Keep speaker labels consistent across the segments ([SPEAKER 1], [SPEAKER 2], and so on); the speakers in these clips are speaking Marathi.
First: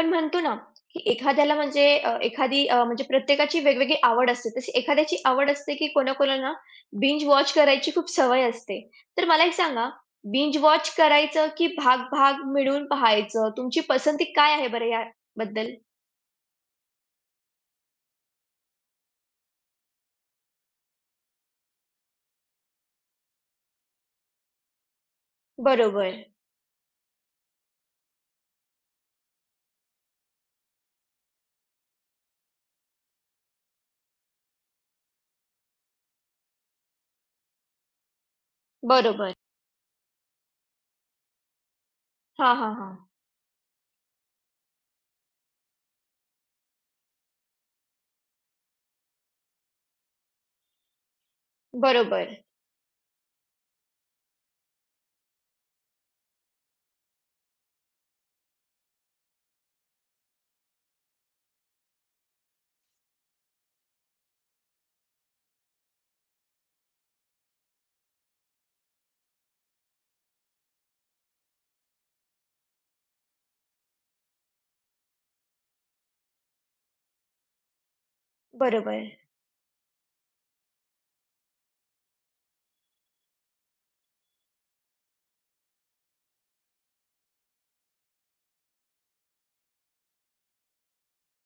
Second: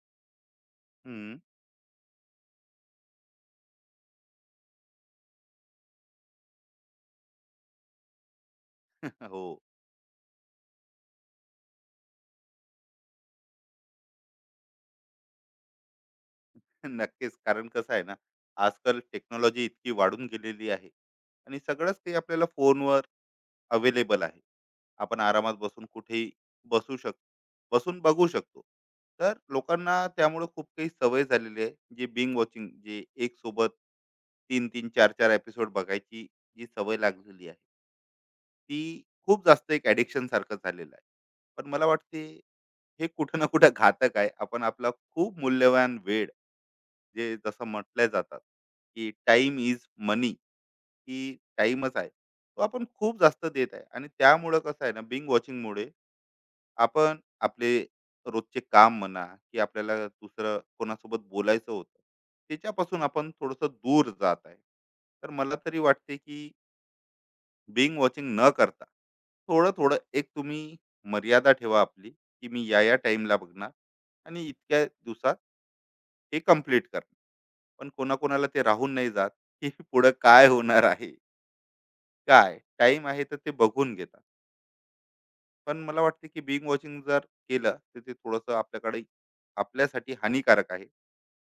[SPEAKER 1] आपण म्हणतो ना, की
[SPEAKER 2] हं.
[SPEAKER 1] एखाद्याला म्हणजे एखादी म्हणजे प्रत्येकाची वेगवेगळी आवड असते. तशी एखाद्याची आवड असते, की कोणाकोणाला ना बिंज वॉच करायची खूप सवय असते. तर मला एक
[SPEAKER 2] हो.
[SPEAKER 1] सांगा, बिंज वॉच करायचं, की भाग-भाग मिळून पाहायचं? तुमची पसंती काय आहे बरं याबद्दल?
[SPEAKER 2] नक्कीच. कारण कसं आहे ना, आजकाल टेक्नॉलॉजी इतकी वाढून गेलेली आहे आणि सगळंच काही आपल्याला फोनवर अवेलेबल आहे. आपण आरामात बसून
[SPEAKER 1] बरोबर,
[SPEAKER 2] कुठेही बसू शक बसून बघू शकतो. तर लोकांना त्यामुळे खूप काही सवय झालेली आहे. जे बिंग वॉचिंग जे एक सोबत तीन तीन चार 4 एपिसोड बघायची जी सवय लागलेली आहे, ती
[SPEAKER 1] बरोबर.
[SPEAKER 2] खूप जास्त एक ॲडिक्शनसारखं झालेलं आहे. पण मला वाटते
[SPEAKER 1] हां, हां, हां.
[SPEAKER 2] हे कुठं ना कुठं घातक आहे. आपण आपला खूप मूल्यवान वेळ, जे जसं म्हटलं जातात, की टाइम इज मनी, की टाईमच आहे.
[SPEAKER 1] बरोबर,
[SPEAKER 2] तो आपण खूप जास्त देत आहे आणि त्यामुळं कसं आहे ना, बिंग वॉचिंगमुळे आपण आपले रोजचे काम म्हणा, की आपल्याला दुसरं कोणासोबत बोलायचं होतं, त्याच्यापासून आपण थोडंसं दूर जात आहे. तर मला तरी वाटते, की बिंग वॉचिंग न करता थोडं थोडं एक तुम्ही मर्यादा ठेवा आपली, की मी या या टाइमला बघणार आणि इतक्या दिवसात हे कम्प्लीट करणार. पण कोणाकोणाला ते राहून
[SPEAKER 1] बरोबर.
[SPEAKER 2] नाही जात, की पुढं काय होणार आहे, काय टाइम आहे, तर ते बघून घेतात. पण मला वाटते, की बिंग वॉचिंग जर केलं, तर ते थोडंसं आपल्याकडे आपल्यासाठी हानिकारक आहे.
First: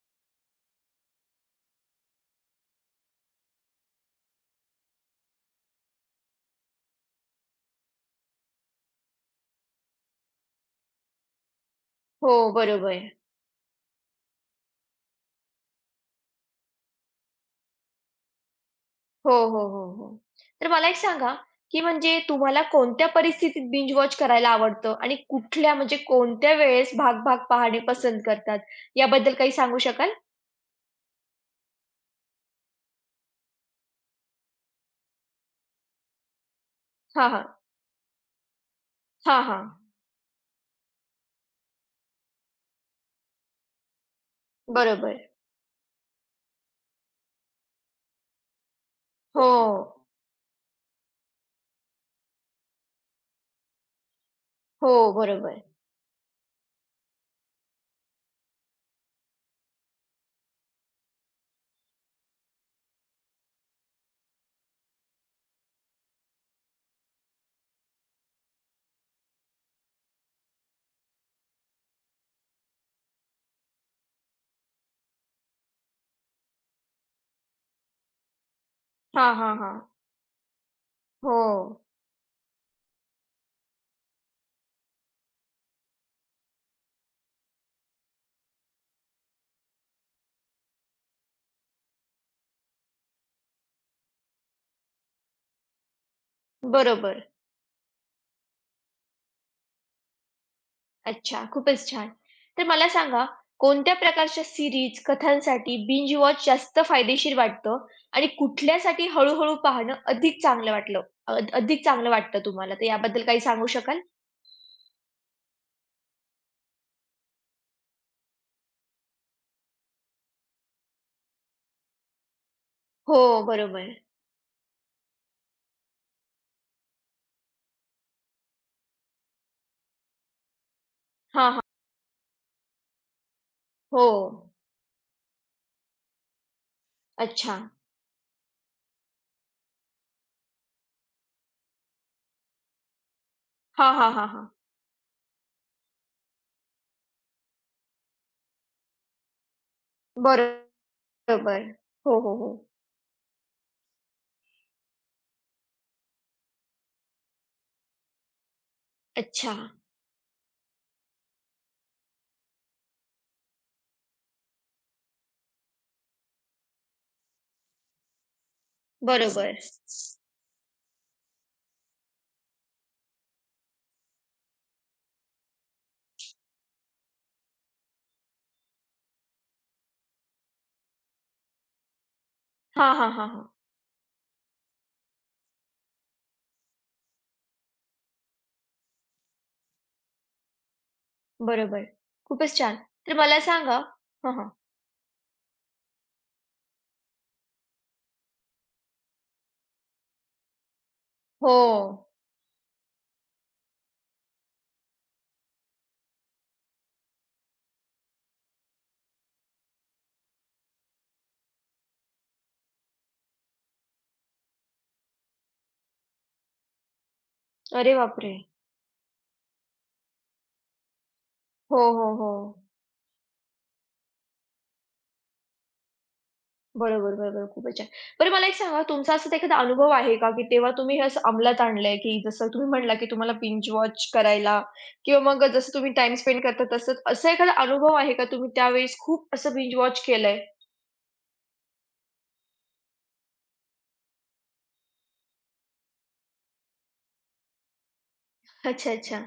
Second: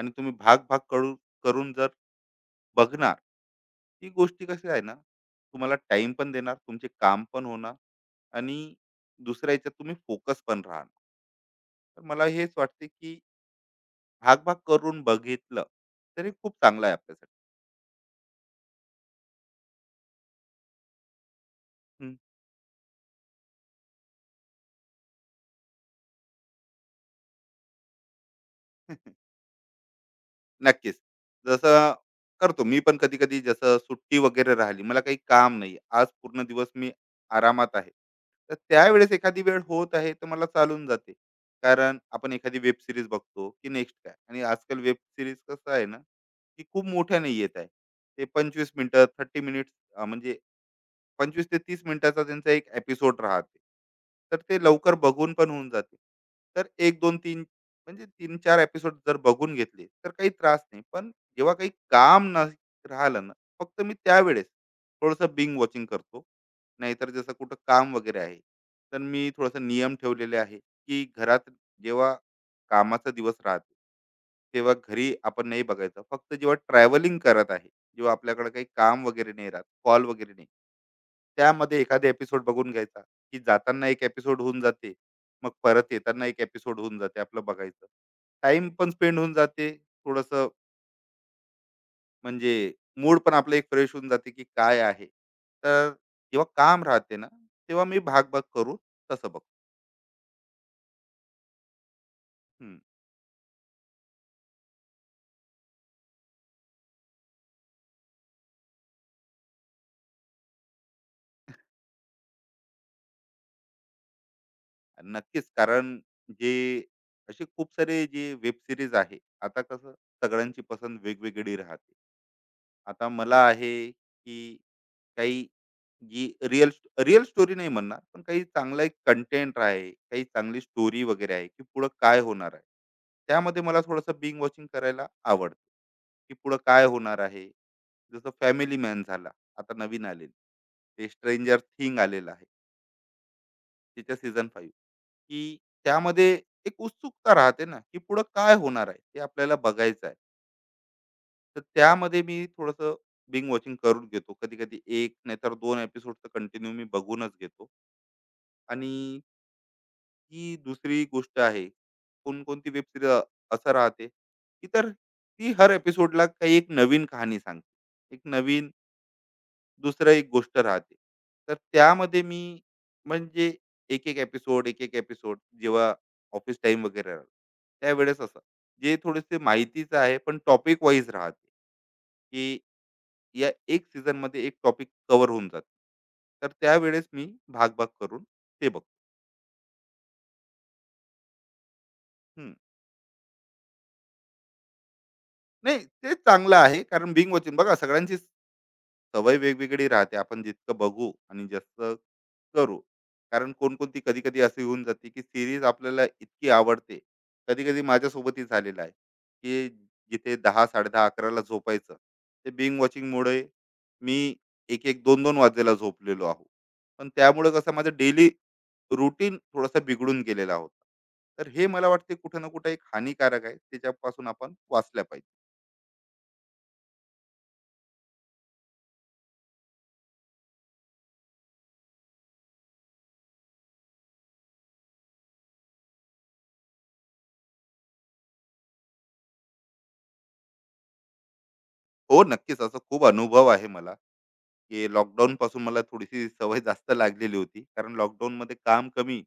[SPEAKER 2] आणि तुम्ही भाग भाग करून करून जर बघणार. ही गोष्टी कशी आहे ना, तुम्हाला टाइम पण देणार, तुमचे काम पण होणार आणि दुसऱ्या ह्याच्यात तुम्ही फोकस पण राहणार. तर मला
[SPEAKER 1] हो,
[SPEAKER 2] हेच वाटते,
[SPEAKER 1] बरोबर.
[SPEAKER 2] की भाग करून बघितलं, तरी खूप चांगलं आहे आपल्यासाठी.
[SPEAKER 1] हो, हो, हो, हो. तर मला एक सांगा, की
[SPEAKER 2] हं.
[SPEAKER 1] म्हणजे तुम्हाला कोणत्या परिस्थितीत बिंज वॉच करायला आवडतं आणि कुठल्या म्हणजे कोणत्या वेळेस भाग-भाग पाहणे पसंत करतात, याबद्दल काही सांगू शकाल?
[SPEAKER 2] नक्कीच. जसं करतो मी पण कधी-कधी. जसं सुट्टी वगैरे राहिली, मला काही काम नाही, आज पूर्ण दिवस मी
[SPEAKER 1] हां, हां.
[SPEAKER 2] आरामात आहे, तर त्यावेळेस एखादी
[SPEAKER 1] हां,
[SPEAKER 2] वेळ
[SPEAKER 1] हां.
[SPEAKER 2] होत आहे, तर मला चालून जाते. कारण आपण एखादी वेब सीरीज बघतो, की नेक्स्ट काय, आणि आजकाल वेब
[SPEAKER 1] बरोबर.
[SPEAKER 2] सीरीज कसं आहे ना, की खूप मोठ्याने येत आहे. ते 25 मिनिटं, थर्टी
[SPEAKER 1] हो.
[SPEAKER 2] मिनिट्स, म्हणजे पंचवीस ते तीस मिनिटाचा त्यांचा एक एपिसोड राहते. तर ते
[SPEAKER 1] हो,
[SPEAKER 2] लवकर बघून पण
[SPEAKER 1] बरोबर.
[SPEAKER 2] होऊन जाते. तर एक दोन तीन, म्हणजे 3-4 एपिसोड जर बघून घेतले, तर काही त्रास नाही. पण जेव्हा काही काम न राहिलं ना, फक्त मी त्यावेळेस थोडंसं बिंग वॉचिंग करतो. नाहीतर जसं कुठं काम वगैरे आहे, तर मी थोडासा नियम ठेवलेले आहे, की घरात जेव्हा कामाचा दिवस राहते, तेव्हा घरी आपण नाही बघायचं. फक्त जेव्हा ट्रॅव्हलिंग करत आहे, जेव्हा आपल्याकडे काही काम वगैरे
[SPEAKER 1] हां,
[SPEAKER 2] नाही
[SPEAKER 1] हां,
[SPEAKER 2] राहत,
[SPEAKER 1] हां.
[SPEAKER 2] कॉल वगैरे नाही,
[SPEAKER 1] हो.
[SPEAKER 2] त्यामध्ये एखादा एपिसोड बघून घ्यायचा, की जाताना एक एपिसोड होऊन जाते, मग परत येताना एक एपिसोड होऊन जाते आपलं बघायचं. टाइम पण स्पेंड होऊन जाते थोडंसं, म्हणजे मूड पण आपलं एक फ्रेश होऊन जाते, की काय आहे. तर जेव्हा काम राहते
[SPEAKER 1] बरोबर.
[SPEAKER 2] ना, तेव्हा मी भाग भाग करू, तसं बघ.
[SPEAKER 1] अच्छा, खूपच छान. तर मला सांगा, कोणत्या प्रकारच्या सीरीज, कथांसाठी बिंज वॉच जास्त फायदेशीर वाटतं आणि कुठल्यासाठी हळू-हळू पाहणं अधिक चांगलं अधिक चांगलं वाटतं तुम्हाला? तर याबद्दल काही सांगू शकाल?
[SPEAKER 2] नक्कीच. कारण जे असे खूप सारे जे वेब सिरीज आहे, आता कसं, सगळ्यांची पसंत वेगवेगळी राहते. आता
[SPEAKER 1] हो,
[SPEAKER 2] मला आहे,
[SPEAKER 1] बरोबर.
[SPEAKER 2] की काही जी रिअल रिअल स्टोरी नाही म्हणणार, पण काही चांगला एक कंटेंट आहे, काही चांगली स्टोरी वगैरे आहे,
[SPEAKER 1] हां, हां.
[SPEAKER 2] की पुढं काय होणार आहे. त्यामध्ये मला
[SPEAKER 1] हो.
[SPEAKER 2] थोडंसं बिंग वॉचिंग करायला आवडतं, की पुढं काय होणार आहे.
[SPEAKER 1] अच्छा.
[SPEAKER 2] जसं फॅमिली मॅन झाला, आता नवीन आलेली ते स्ट्रेंजर थिंग आलेलं आहे,
[SPEAKER 1] हां, हां,
[SPEAKER 2] त्याच्या
[SPEAKER 1] हां, हा
[SPEAKER 2] सीझन फाईव्ह, की त्यामध्ये एक उत्सुकता राहते ना, की पुढं काय होणार आहे, ते आपल्याला बघायचं आहे.
[SPEAKER 1] बरोबर.
[SPEAKER 2] तर
[SPEAKER 1] हो,
[SPEAKER 2] त्यामध्ये
[SPEAKER 1] हो,
[SPEAKER 2] मी
[SPEAKER 1] हो.
[SPEAKER 2] थोडंसं बिंग वॉचिंग करून घेतो. कधी-कधी एक नाहीतर 2 एपिसोड तर कंटिन्यू मी बघूनच घेतो. आणि
[SPEAKER 1] अच्छा.
[SPEAKER 2] ही दुसरी गोष्ट आहे, कोणकोणती वेब सीरीज असं राहते, की तर ती हर एपिसोडला काही एक नवीन कहाणी सांगते. एक नवीन
[SPEAKER 1] बरोबर.
[SPEAKER 2] दुसरं एक गोष्ट राहते. तर त्यामध्ये मी, म्हणजे एक-एक एपिसोड, एक-एक एपिसोड, जेव्हा ऑफिस टाईम वगैरे राहतो, त्यावेळेस असं, जे थोडेसे माहितीचं आहे पण टॉपिक वाईज राहते, की
[SPEAKER 1] हां, हां, हां, हां.
[SPEAKER 2] या एक सीझनमध्ये एक टॉपिक कव्हर होऊन जाते. तर त्यावेळेस मी भाग-भाग करून ते बघतो.
[SPEAKER 1] बरोबर.
[SPEAKER 2] हं.
[SPEAKER 1] खूपच छान. तर मला सांगा हां, हां.
[SPEAKER 2] नाही, ते चांगलं आहे. कारण बिंग वॉचिंग बघा, सगळ्यांची सवय वेगवेगळी राहते. आपण जितकं बघू आणि
[SPEAKER 1] हो.
[SPEAKER 2] जास्त करू. कारण कोणकोणती कधी कधी असं येऊन जाते, की सिरीज आपल्याला इतकी आवडते. कधी कधी माझ्यासोबतही झालेलं आहे, की जिथे दहा साडेदहा अकराला झोपायचं, ते बिंग वॉचिंगमुळे मी एक एक दोन दोन वाजेला झोपलेलो आहो. पण त्यामुळे कसं, माझं
[SPEAKER 1] अरे
[SPEAKER 2] डेली
[SPEAKER 1] बापरे!
[SPEAKER 2] रुटीन थोडासा बिघडून गेलेला होता. तर हे
[SPEAKER 1] हो,
[SPEAKER 2] मला
[SPEAKER 1] हो,
[SPEAKER 2] वाटते
[SPEAKER 1] हो.
[SPEAKER 2] कुठं ना कुठं एक हानिकारक आहे, त्याच्यापासून आपण वाचल्या पाहिजे.
[SPEAKER 1] बरोबर, बरोबर. खूपच छान. बरं मला एक सांगा तुमचा असाच एखादा अनुभव आहे का, की तेव्हा तुम्ही हे असं अंमलात आणलंय, की जसं तुम्ही म्हणला, की तुम्हाला बिंज वॉच करायला किंवा मग जसं तुम्ही टाईम स्पेंड करता तसंच असा एखादा अनुभव आहे का तुम्ही त्यावेळेस खूप असं बिंज वॉच केलंय?
[SPEAKER 2] हो, नक्कीच, असं खूप अनुभव आहे मला, की लॉकडाऊन पासून मला थोडीशी सवय जास्त लागलेली होती. कारण लॉकडाऊन मध्ये काम
[SPEAKER 1] अच्छा, अच्छा.
[SPEAKER 2] कमी,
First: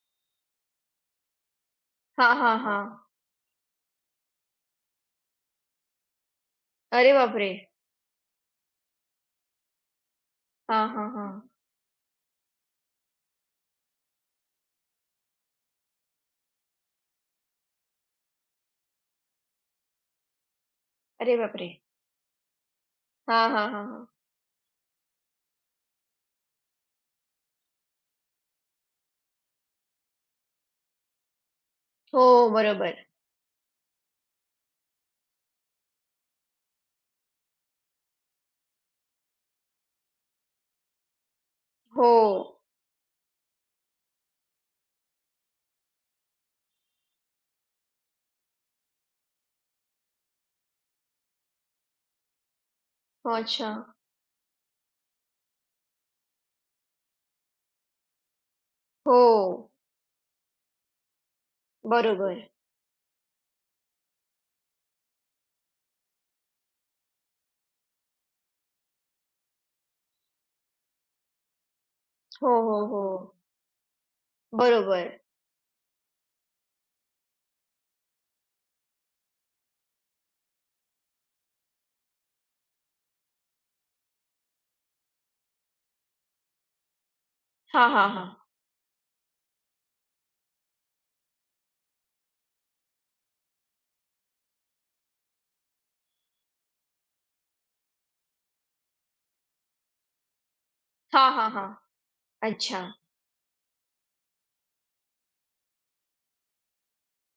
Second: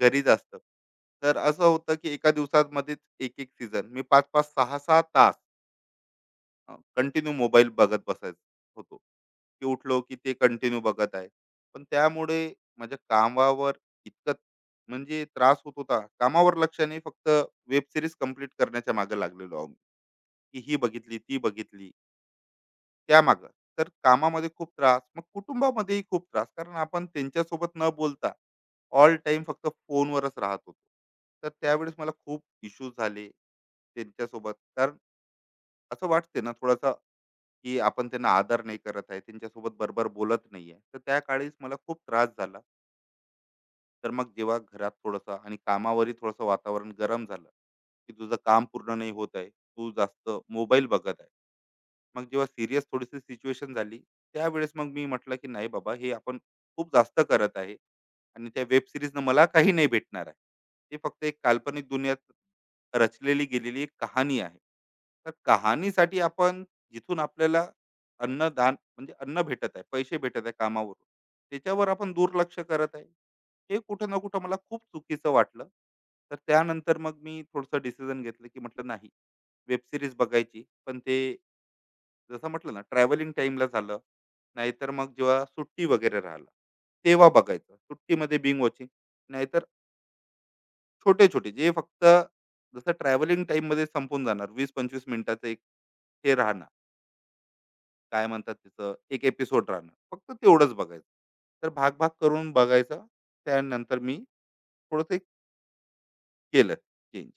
[SPEAKER 2] घरीच असतं. तर असं होतं की
[SPEAKER 1] हां,
[SPEAKER 2] एका
[SPEAKER 1] हां, हां.
[SPEAKER 2] दिवसामध्येच एक-एक सीझन मी 5 6-6 तास
[SPEAKER 1] अरे
[SPEAKER 2] कंटिन्यू
[SPEAKER 1] बापरे!
[SPEAKER 2] मोबाईल बघत बसायचो होतो. की उठलो की ते कंटिन्यू
[SPEAKER 1] हां, हां,
[SPEAKER 2] बघत आहे.
[SPEAKER 1] हां.
[SPEAKER 2] पण त्यामुळे माझ्या कामावर इतकं, म्हणजे त्रास होत होता. कामावर लक्ष नाही, फक्त वेब सीरीज कंप्लीट करण्याच्या मागे लागलेलो आहोत. की ही बघितली,
[SPEAKER 1] अरे
[SPEAKER 2] ती
[SPEAKER 1] बापरे!
[SPEAKER 2] बघितली,
[SPEAKER 1] हां,
[SPEAKER 2] त्यामागं.
[SPEAKER 1] हां, हां,
[SPEAKER 2] तर
[SPEAKER 1] हां.
[SPEAKER 2] कामामध्ये खूप त्रास, मग कुटुंबामध्येही खूप त्रास. कारण आपण त्यांच्यासोबत न बोलता ऑल टाइम फक्त फोनवरच राहत होतो. तर त्यावेळेस मला
[SPEAKER 1] हो,
[SPEAKER 2] खूप इश्यूज
[SPEAKER 1] बरोबर.
[SPEAKER 2] झाले त्यांच्यासोबत. कारण असं वाटते ना थोडासा, की आपण त्यांना आदर नाही करत आहे, त्यांच्यासोबत बरोबर बोलत नाही आहे. तर त्या काळीच मला खूप
[SPEAKER 1] हो.
[SPEAKER 2] त्रास झाला. तर मग जेव्हा घरात थोडंसं आणि कामावरही थोडंसं वातावरण गरम झालं, की तुझं काम पूर्ण नाही होत आहे, तू जास्त मोबाईल बघत आहे. मग जेव्हा सीरियस थोडीशी
[SPEAKER 1] हो, अच्छा.
[SPEAKER 2] सिच्युएशन झाली, त्यावेळेस मग मी म्हटलं, की नाही बाबा, हे आपण खूप जास्त करत आहे आणि त्या वेब सीरीजनं
[SPEAKER 1] हो.
[SPEAKER 2] मला काही नाही भेटणार आहे. ते फक्त एक काल्पनिक दुनियात
[SPEAKER 1] बरोबर.
[SPEAKER 2] रचलेली गेलेली एक कहाणी आहे. तर कहाणीसाठी आपण, जिथून आपल्याला अन्नदान म्हणजे अन्न भेटत आहे, पैसे भेटत आहे कामावरून, त्याच्यावर आपण
[SPEAKER 1] हो,
[SPEAKER 2] दुर्लक्ष
[SPEAKER 1] हो,
[SPEAKER 2] करत आहे.
[SPEAKER 1] हो.
[SPEAKER 2] हे कुठं ना कुठं मला खूप
[SPEAKER 1] बरोबर.
[SPEAKER 2] चुकीचं वाटलं. तर त्यानंतर मग मी थोडंसं डिसिजन घेतलं, की म्हटलं नाही, वेब सीरीज बघायची, पण ते जसं म्हटलं ना, ट्रॅव्हलिंग टाइमला झालं, नाहीतर मग जेव्हा सुट्टी वगैरे राहिला, तेव्हा बघायचं,
[SPEAKER 1] हां, हां, हां.
[SPEAKER 2] सुट्टीमध्ये बिंग वॉचिंग. नाहीतर छोटे छोटे, जे फक्त जसं ट्रॅव्हलिंग मध्ये संपून जाणार, वीस पंचवीस मिनिटाचं एक हे राहणार, काय म्हणतात तिचं, एक एपिसोड राहणार, फक्त तेवढंच बघायचं.
[SPEAKER 1] हां, हां, हां.
[SPEAKER 2] तर भाग भाग करून
[SPEAKER 1] अच्छा.
[SPEAKER 2] बघायचं. त्यानंतर मी थोडंसं एक केलं चेंज.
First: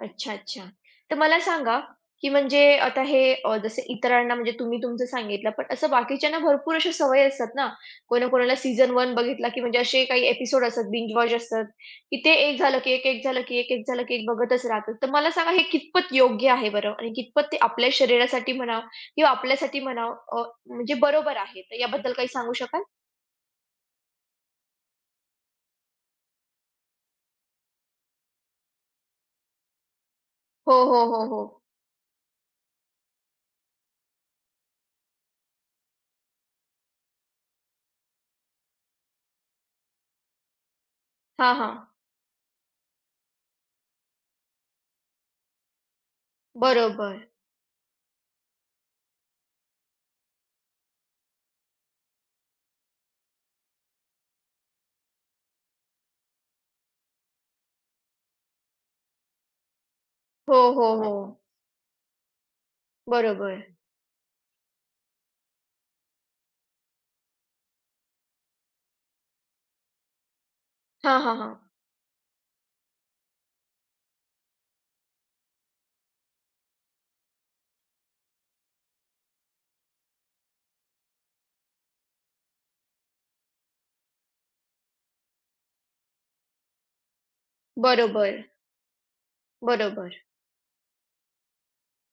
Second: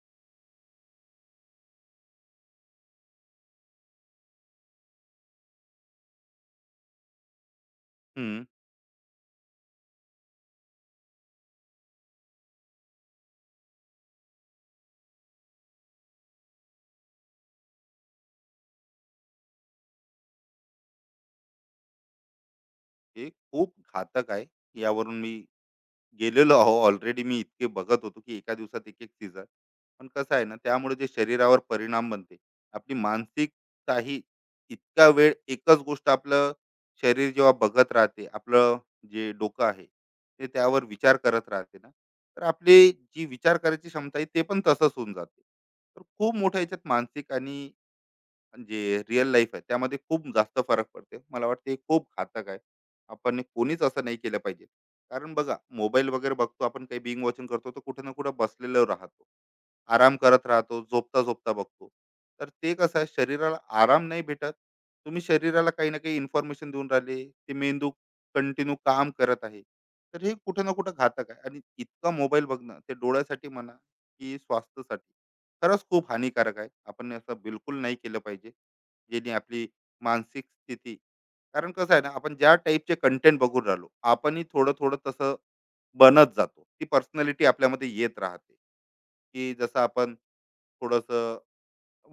[SPEAKER 1] अच्छा, अच्छा. तर मला सांगा, की म्हणजे आता जसे इतरांना म्हणजे तुम्ही तुमचं सांगितलं, पण असं बाकीच्यांना भरपूर अशा सवयी असतात ना, कोणाकोणाला सीझन 1 बघितला, की म्हणजे असे काही एपिसोड असतात, बिंज वॉच असतात, की ते एक झालं की एक, एक झालं की एक, एक झालं की एक बघतच राहतात. तर मला सांगा हे कितपत योग्य आहे बरं? आणि कितपत ते आपल्या शरीरासाठी म्हणा किंवा आपल्यासाठी म्हणा अ, म्हणजे बरोबर आहे. तर याबद्दल काही सांगू शकाल?
[SPEAKER 2] हे खूप घातक आहे. यावरून मी गेलेलो आहो. ऑलरेडी मी इतके बघत होतो, की एका दिवसात एक एक सीझन. पण कसं आहे ना,
[SPEAKER 1] हो,
[SPEAKER 2] त्यामुळे
[SPEAKER 1] हो,
[SPEAKER 2] जे
[SPEAKER 1] हो, हो.
[SPEAKER 2] शरीरावर परिणाम बनते, आपली मानसिकताही. इतका वेळ एकच गोष्ट आपलं शरीर जेव्हा बघत राहते, आपलं जे डोकं आहे, ते त्यावर विचार करत
[SPEAKER 1] हां, हां.
[SPEAKER 2] राहते ना. तर आपली जी विचार करायची क्षमता आहे, ते पण तसंच होऊन जाते. तर खूप मोठ्या याच्यात
[SPEAKER 1] बरोबर.
[SPEAKER 2] मानसिक आणि जे रिअल लाईफ आहे, त्यामध्ये खूप जास्त फरक पडते. मला वाटते हे खूप घातक आहे, आपण हे कोणीच असं नाही केलं पाहिजे. कारण बघा मोबाईल वगैरे बघतो आपण, काही बिंग वॉचिंग करतो, तर कुठे ना कुठे बसलेलं राहतो, आराम करत
[SPEAKER 1] हो,
[SPEAKER 2] राहतो,
[SPEAKER 1] हो, हो.
[SPEAKER 2] झोपता-झोपता बघतो. तर ते कसं आहे, शरीराला
[SPEAKER 1] बरोबर.
[SPEAKER 2] आराम नाही भेटत. तुम्ही शरीराला काही ना काही इन्फॉर्मेशन देऊन राहिले, ते मेंदू कंटिन्यू काम करत आहे. तर हे कुठे ना कुठे
[SPEAKER 1] हां,
[SPEAKER 2] घातक
[SPEAKER 1] हां,
[SPEAKER 2] आहे.
[SPEAKER 1] हां.
[SPEAKER 2] आणि इतका मोबाईल बघणं, ते डोळ्यासाठी म्हणा, की स्वास्थ्यासाठी, खरंच खूप हानिकारक आहे. आपण असं बिलकुल नाही केलं पाहिजे. ज्याने आपली मानसिक स्थिती, कारण कसं आहे ना, आपण ज्या टाईपचे कंटेंट बघून राहिलो, आपणही थोडं-थोडं तसं बनत जातो. ती पर्सनॅलिटी आपल्यामध्ये येत
[SPEAKER 1] बरोबर.
[SPEAKER 2] राहते. की जसं
[SPEAKER 1] बरोबर.
[SPEAKER 2] आपण थोडंसं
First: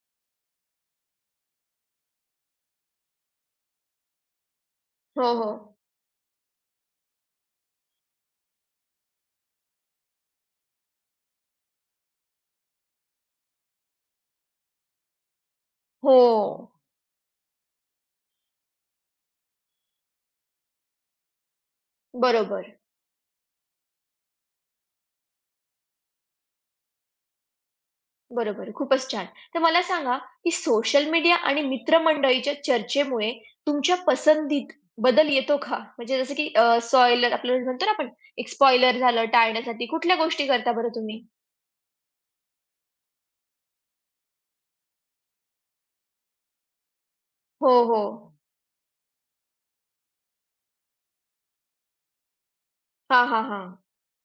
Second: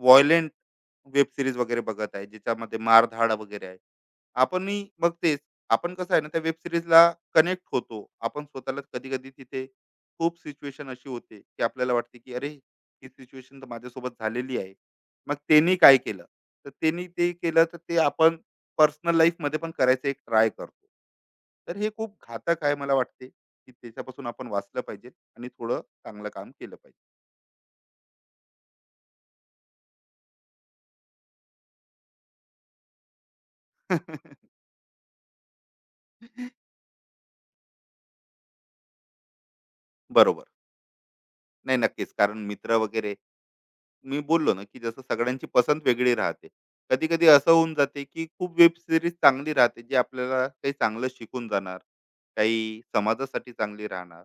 [SPEAKER 2] वॉयलेंट वेब सिरीज वगैरे बघत आहे, ज्याच्यामध्ये मारधाड वगैरे आहे, आपणही मग
[SPEAKER 1] हो,
[SPEAKER 2] तेच.
[SPEAKER 1] हो.
[SPEAKER 2] आपण कसं आहे ना, त्या वेब सिरीजला कनेक्ट होतो आपण स्वतःला, कधी कधी तिथे खूप सिच्युएशन अशी होते, की आपल्याला वाटते, की अरे ही सिच्युएशन तर माझ्यासोबत झालेली आहे. मग त्यांनी काय
[SPEAKER 1] हो.
[SPEAKER 2] केलं, तर त्यांनी ते केलं, तर ते आपण पर्सनल लाईफमध्ये पण करायचं एक ट्राय करतो. तर हे खूप घातक
[SPEAKER 1] बरोबर,
[SPEAKER 2] आहे. मला वाटते की त्याच्यापासून आपण वाचलं पाहिजे आणि थोडं चांगलं काम केलं
[SPEAKER 1] बरोबर. खूपच छान. तर मला सांगा, की सोशल मीडिया आणि मित्रमंडळीच्या चर्चेमुळे
[SPEAKER 2] पाहिजे.
[SPEAKER 1] तुमच्या पसंतीत बदल येतो का? म्हणजे जसं की सॉइलर आपल्याला म्हणतो ना आपण, एक स्पॉइलर झालं टाळण्यासाठी कुठल्या
[SPEAKER 2] बरोबर.
[SPEAKER 1] गोष्टी करता बरं तुम्ही?
[SPEAKER 2] नाही, नक्कीच. कारण मित्र वगैरे, मी बोललो ना, की जसं सगळ्यांची पसंत वेगळी राहते. कधी-कधी असं
[SPEAKER 1] हो,
[SPEAKER 2] होऊन जाते, की
[SPEAKER 1] हो.
[SPEAKER 2] खूप वेब सीरीज चांगली राहते, जी आपल्याला काही चांगलं शिकून जाणार, काही
[SPEAKER 1] हां, हां,
[SPEAKER 2] समाजासाठी
[SPEAKER 1] हां.
[SPEAKER 2] चांगली राहणार.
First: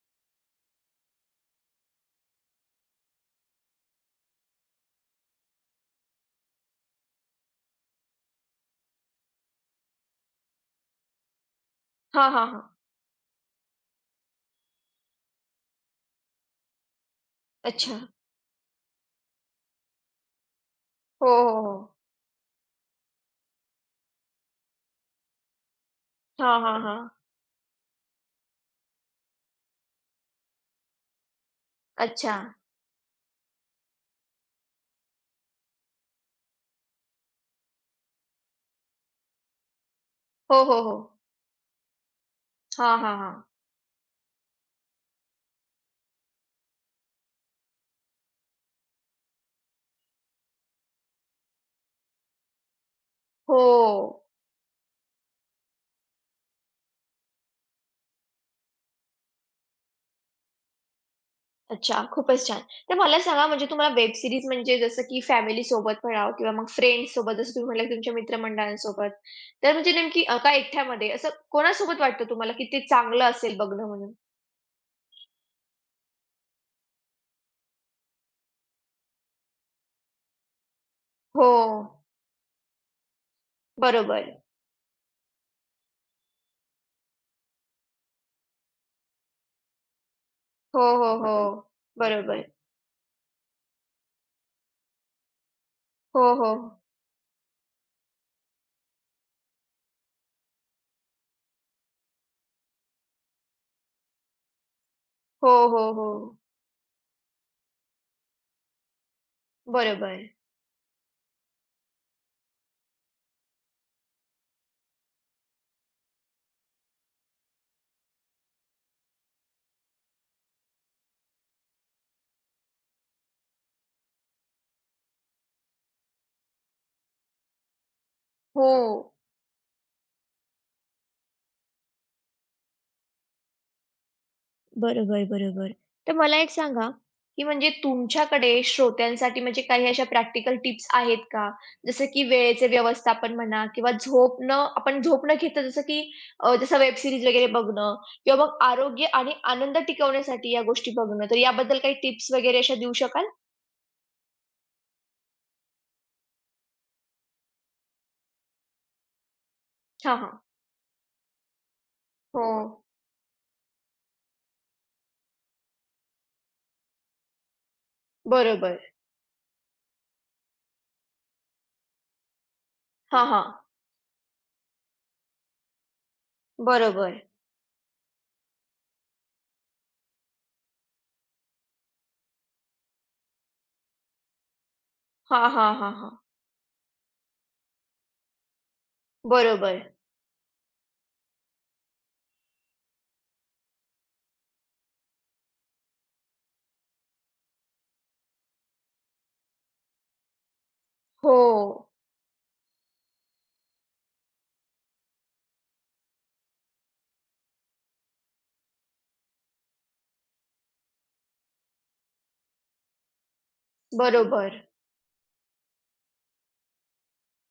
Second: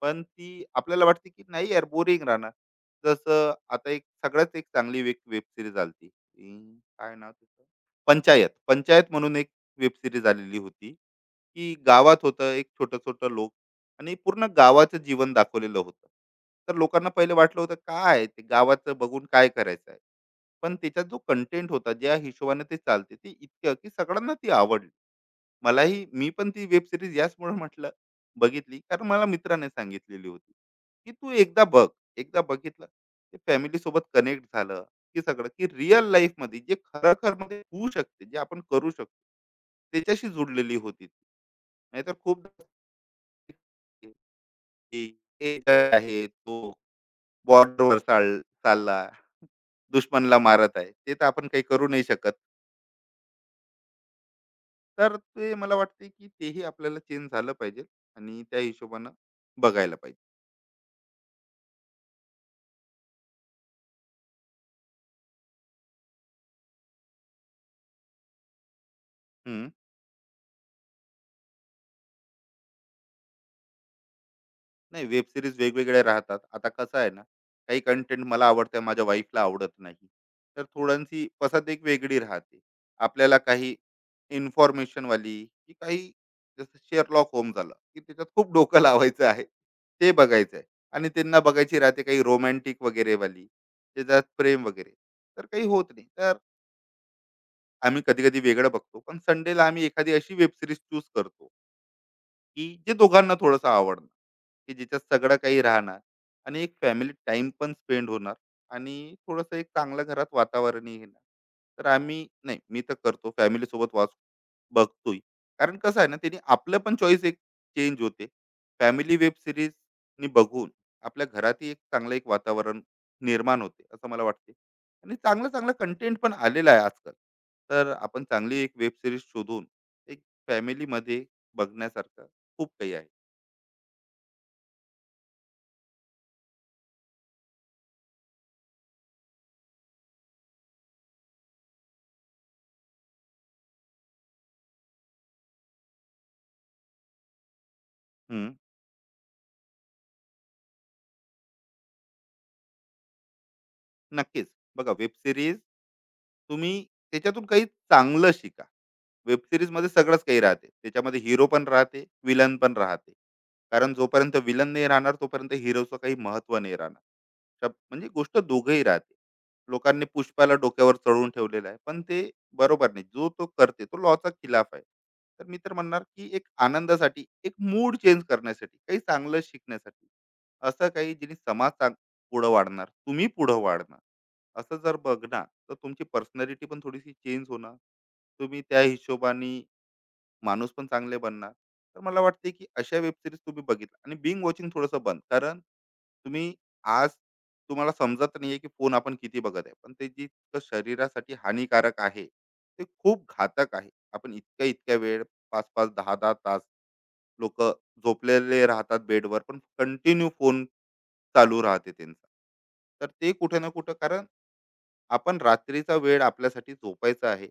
[SPEAKER 2] पण ती आपल्याला वाटते, की नाही यार, बोरिंग राहणार. जसं आता एक सगळ्यात एक चांगली एक वेब सीरीज आली, ती काय नाव तिचं? पंचायत. पंचायत म्हणून एक वेब सीरीज आलेली होती, की गावात
[SPEAKER 1] हां, हां,
[SPEAKER 2] होतं
[SPEAKER 1] हां.
[SPEAKER 2] एक छोटं-छोटं लोक आणि पूर्ण गावाचं जीवन दाखवलेलं होतं. तर लोकांना पहिले वाटलं होतं,
[SPEAKER 1] अच्छा.
[SPEAKER 2] काय ते गावाचं बघून काय करायचं आहे. पण त्याच्यात जो
[SPEAKER 1] हो, हो,
[SPEAKER 2] कंटेंट
[SPEAKER 1] हो.
[SPEAKER 2] होता, ज्या हिशोबाने ते चालते, ते इतकं, की सगळ्यांना ती आवडली. मलाही, मी पण
[SPEAKER 1] हां,
[SPEAKER 2] ती
[SPEAKER 1] हां,
[SPEAKER 2] वेब
[SPEAKER 1] हां.
[SPEAKER 2] सिरीज याचमुळे म्हटलं बघितली, कारण मला मित्राने सांगितलेली होती, की तू एकदा बघ.
[SPEAKER 1] अच्छा.
[SPEAKER 2] एकदा बघितलं, ते फॅमिली सोबत कनेक्ट झालं, की सगळं, की रिअल लाईफ मध्ये जे खरखर मध्ये होऊ शकते, जे आपण करू शकतो, त्याच्याशी
[SPEAKER 1] हो,
[SPEAKER 2] जुडलेली
[SPEAKER 1] हो, हो.
[SPEAKER 2] होती ती. नाहीतर खूप,
[SPEAKER 1] हां, हां, हां.
[SPEAKER 2] की एक आहे तो बॉर्डरवर चाल चालला, दुश्मनला मारत आहे, ते तर आपण काही करू नाही शकत.
[SPEAKER 1] हो.
[SPEAKER 2] तर ते मला वाटते, की तेही आपल्याला चेंज झालं पाहिजे आणि त्या हिशोबानं बघायला पाहिजे.
[SPEAKER 1] अच्छा, खूपच छान. तर मला सांगा म्हणजे तुम्हाला वेब सीरीज म्हणजे जसं की फॅमिलीसोबत म्हणावं किंवा मग फ्रेंड्ससोबत जसं तुम्ही म्हणालात तुमच्या मित्रमंडळांसोबत. तर म्हणजे नेमकी का एकट्यामध्ये असं कोणासोबत वाटतं तुम्हाला की ते चांगलं असेल बघणं म्हणून?
[SPEAKER 2] नाही, वेब सिरीज वेगवेगळ्या राहतात. आता कसं आहे ना, काही कंटेंट मला आवडतं, माझ्या वाईफला आवडत नाही. तर थोड्यांची
[SPEAKER 1] हो.
[SPEAKER 2] पसंत एक वेगळी राहते. आपल्याला काही
[SPEAKER 1] बरोबर.
[SPEAKER 2] इन्फॉर्मेशन वाली, की काही जसं शेअरलॉक होम झालं, की त्याच्यात खूप डोकं लावायचं आहे, ते बघायचं आहे.
[SPEAKER 1] हो,
[SPEAKER 2] आणि
[SPEAKER 1] हो,
[SPEAKER 2] त्यांना
[SPEAKER 1] हो.
[SPEAKER 2] बघायची राहते काही
[SPEAKER 1] बरोबर.
[SPEAKER 2] रोमॅन्टिक वगैरे वाली, त्याच्यात प्रेम वगैरे, तर काही होत नाही.
[SPEAKER 1] हो,
[SPEAKER 2] तर
[SPEAKER 1] हो.
[SPEAKER 2] आम्ही कधी कधी वेगळं बघतो, पण संडेला आम्ही एखादी अशी वेब सिरीज चूज करतो, की जे दोघांना थोडंसं आवडणार, की ज्याच्यात सगळं
[SPEAKER 1] हो,
[SPEAKER 2] काही
[SPEAKER 1] हो,
[SPEAKER 2] राहणार
[SPEAKER 1] हो.
[SPEAKER 2] आणि एक फॅमिली टाइम पण स्पेंड होणार आणि थोडंसं एक चांगलं घरात
[SPEAKER 1] बरोबर.
[SPEAKER 2] वातावरणही येणार. तर आम्ही, नाही, मी तर करतो फॅमिली सोबत वाच बघतोय. कारण कसं आहे ना, त्यांनी आपलं पण चॉईस एक चेंज होते. फॅमिली वेब सिरीज बघून आपल्या घरातही एक चांगलं एक वातावरण निर्माण होते, असं मला वाटते. आणि चांगलं चांगलं कंटेंट पण आलेलं आहे आजकाल. तर आपण चांगली
[SPEAKER 1] हो.
[SPEAKER 2] एक वेब सिरीज शोधून एक फॅमिलीमध्ये बघण्यासारखं खूप काही आहे.
[SPEAKER 1] बरोबर, बरोबर. तर मला एक सांगा, की म्हणजे तुमच्याकडे श्रोत्यांसाठी म्हणजे काही अशा प्रॅक्टिकल टिप्स आहेत का? जसं की वेळेचे व्यवस्थापन म्हणा किंवा झोप न आपण झोप न घेता जसं की जसं वेब सीरीज वगैरे बघणं किंवा
[SPEAKER 2] हं,
[SPEAKER 1] मग आरोग्य आणि आनंद टिकवण्यासाठी या गोष्टी बघणं. तर याबद्दल काही टिप्स वगैरे अशा देऊ शकाल?
[SPEAKER 2] नक्कीच. बघा, वेब सीरीज तुम्ही त्याच्यातून काही चांगलं शिका. वेब सीरीजमध्ये
[SPEAKER 1] हां,
[SPEAKER 2] सगळंच
[SPEAKER 1] हां.
[SPEAKER 2] काही राहते. त्याच्यामध्ये हीरो पण राहते,
[SPEAKER 1] हो.
[SPEAKER 2] विलन पण राहते. कारण जोपर्यंत विलन नाही राहणार, तोपर्यंत हीरोचं काही महत्त्व नाही राहणार. शब म्हणजे गोष्ट
[SPEAKER 1] बरोबर.
[SPEAKER 2] दोघंही राहते. लोकांनी पुष्पाला डोक्यावर चढवून ठेवलेलं आहे, पण ते बरोबर नाही.
[SPEAKER 1] हां,
[SPEAKER 2] जो तो
[SPEAKER 1] हां.
[SPEAKER 2] करते तो लॉचा खिलाफ आहे. तर मी तर म्हणणार, की एक
[SPEAKER 1] बरोबर.
[SPEAKER 2] आनंदासाठी, एक मूड चेंज करण्यासाठी, काही चांगलं शिकण्यासाठी, असं काही ज्यांनी समाज पुढं वाढणार, तुम्ही पुढं वाढणार, असं जर
[SPEAKER 1] हां,
[SPEAKER 2] बघणार,
[SPEAKER 1] हां,
[SPEAKER 2] तर
[SPEAKER 1] हां,
[SPEAKER 2] तुमची
[SPEAKER 1] हां.
[SPEAKER 2] पर्सनॅलिटी पण थोडीशी चेंज होणार. तुम्ही त्या हिशोबाने
[SPEAKER 1] बरोबर.
[SPEAKER 2] माणूस पण चांगले बनणार. तर मला वाटते, की अशा वेबसिरीज तुम्ही बघितल्या आणि बिंग वॉचिंग थोडंसं बंद. कारण तुम्ही आज, तुम्हाला समजत नाहीये की फोन आपण किती बघत आहे, पण ते जितकं शरीरासाठी
[SPEAKER 1] हो.
[SPEAKER 2] हानिकारक आहे, ते खूप घातक आहे. आपण इतक्या इतक्या वेळ, पाच पाच दहा दहा तास लोक झोपलेले राहतात बेडवर, पण कंटिन्यू फोन चालू राहते त्यांचं. तर ते कुठे ना कुठं, कारण
[SPEAKER 1] बरोबर.
[SPEAKER 2] आपण रात्रीचा वेळ आपल्यासाठी झोपायचा आहे,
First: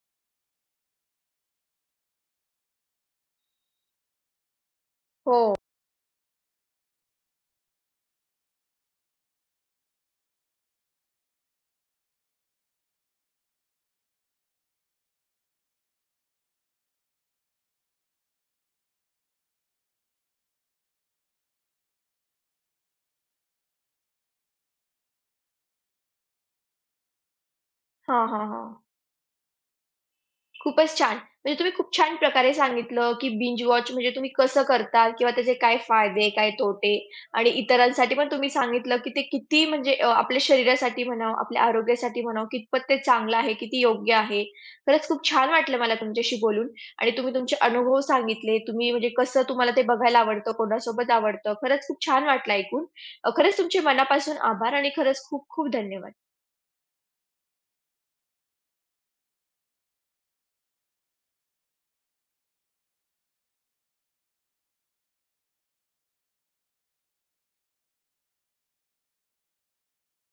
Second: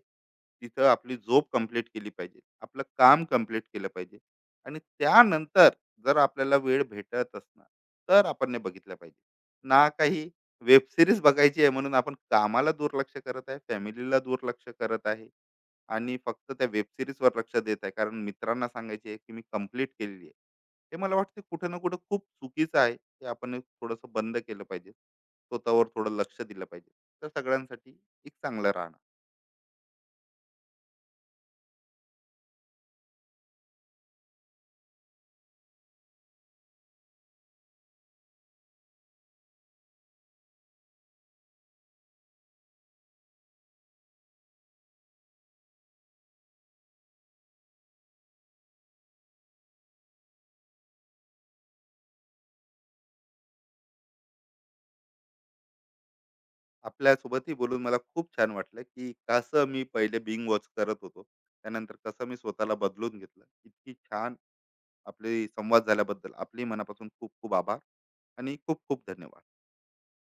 [SPEAKER 2] तिथं आपली झोप कंप्लीट केली पाहिजे, आपलं काम कंप्लीट केलं पाहिजे. आणि
[SPEAKER 1] हो.
[SPEAKER 2] त्यानंतर जर आपल्याला वेळ भेटत असणार, तर आपण हे बघितलं पाहिजे ना. काही वेब सिरीज बघायची आहे म्हणून आपण कामाला दुर्लक्ष करत आहे, फॅमिलीला दुर्लक्ष करत आहे, आणि फक्त त्या वेब सिरीजवर लक्ष देत आहे, कारण मित्रांना सांगायचे आहे की मी कंप्लीट केलेली आहे. हे मला वाटते कुठं ना कुठं खूप चुकीचं आहे. हे आपण थोडंसं बंद केलं पाहिजे, स्वतःवर थोडं लक्ष दिलं पाहिजे, तर सगळ्यांसाठी
[SPEAKER 1] हां,
[SPEAKER 2] एक
[SPEAKER 1] हां,
[SPEAKER 2] चांगलं
[SPEAKER 1] हां.
[SPEAKER 2] राहणं.
[SPEAKER 1] खूपच छान. म्हणजे तुम्ही खूप छान प्रकारे सांगितलं, की बिंज वॉच म्हणजे तुम्ही कसं करता किंवा त्याचे काय फायदे, काय तोटे आणि इतरांसाठी पण तुम्ही सांगितलं, की ते किती म्हणजे आपल्या शरीरासाठी म्हणा, आपल्या आरोग्यासाठी म्हणा, कितपत ते चांगलं आहे, किती योग्य आहे. खरंच खूप छान वाटलं मला तुमच्याशी बोलून आणि तुम्ही तुमचे अनुभव सांगितले. तुम्ही म्हणजे कसं तुम्हाला ते बघायला आवडतं, कोणासोबत आवडतं. खरंच खूप छान वाटलं ऐकून. खरंच तुमचे मनापासून आभार आणि खरंच खूप खूप धन्यवाद.
[SPEAKER 2] आपल्यासोबतही बोलून मला खूप छान वाटलं, की कसं मी पहिले बिंग वॉच करत होतो, त्यानंतर कसं मी स्वतःला बदलून घेतलं. इतकी छान आपले संवाद झाल्याबद्दल आपली मनापासून खूप खूप आभार आणि खूप खूप धन्यवाद.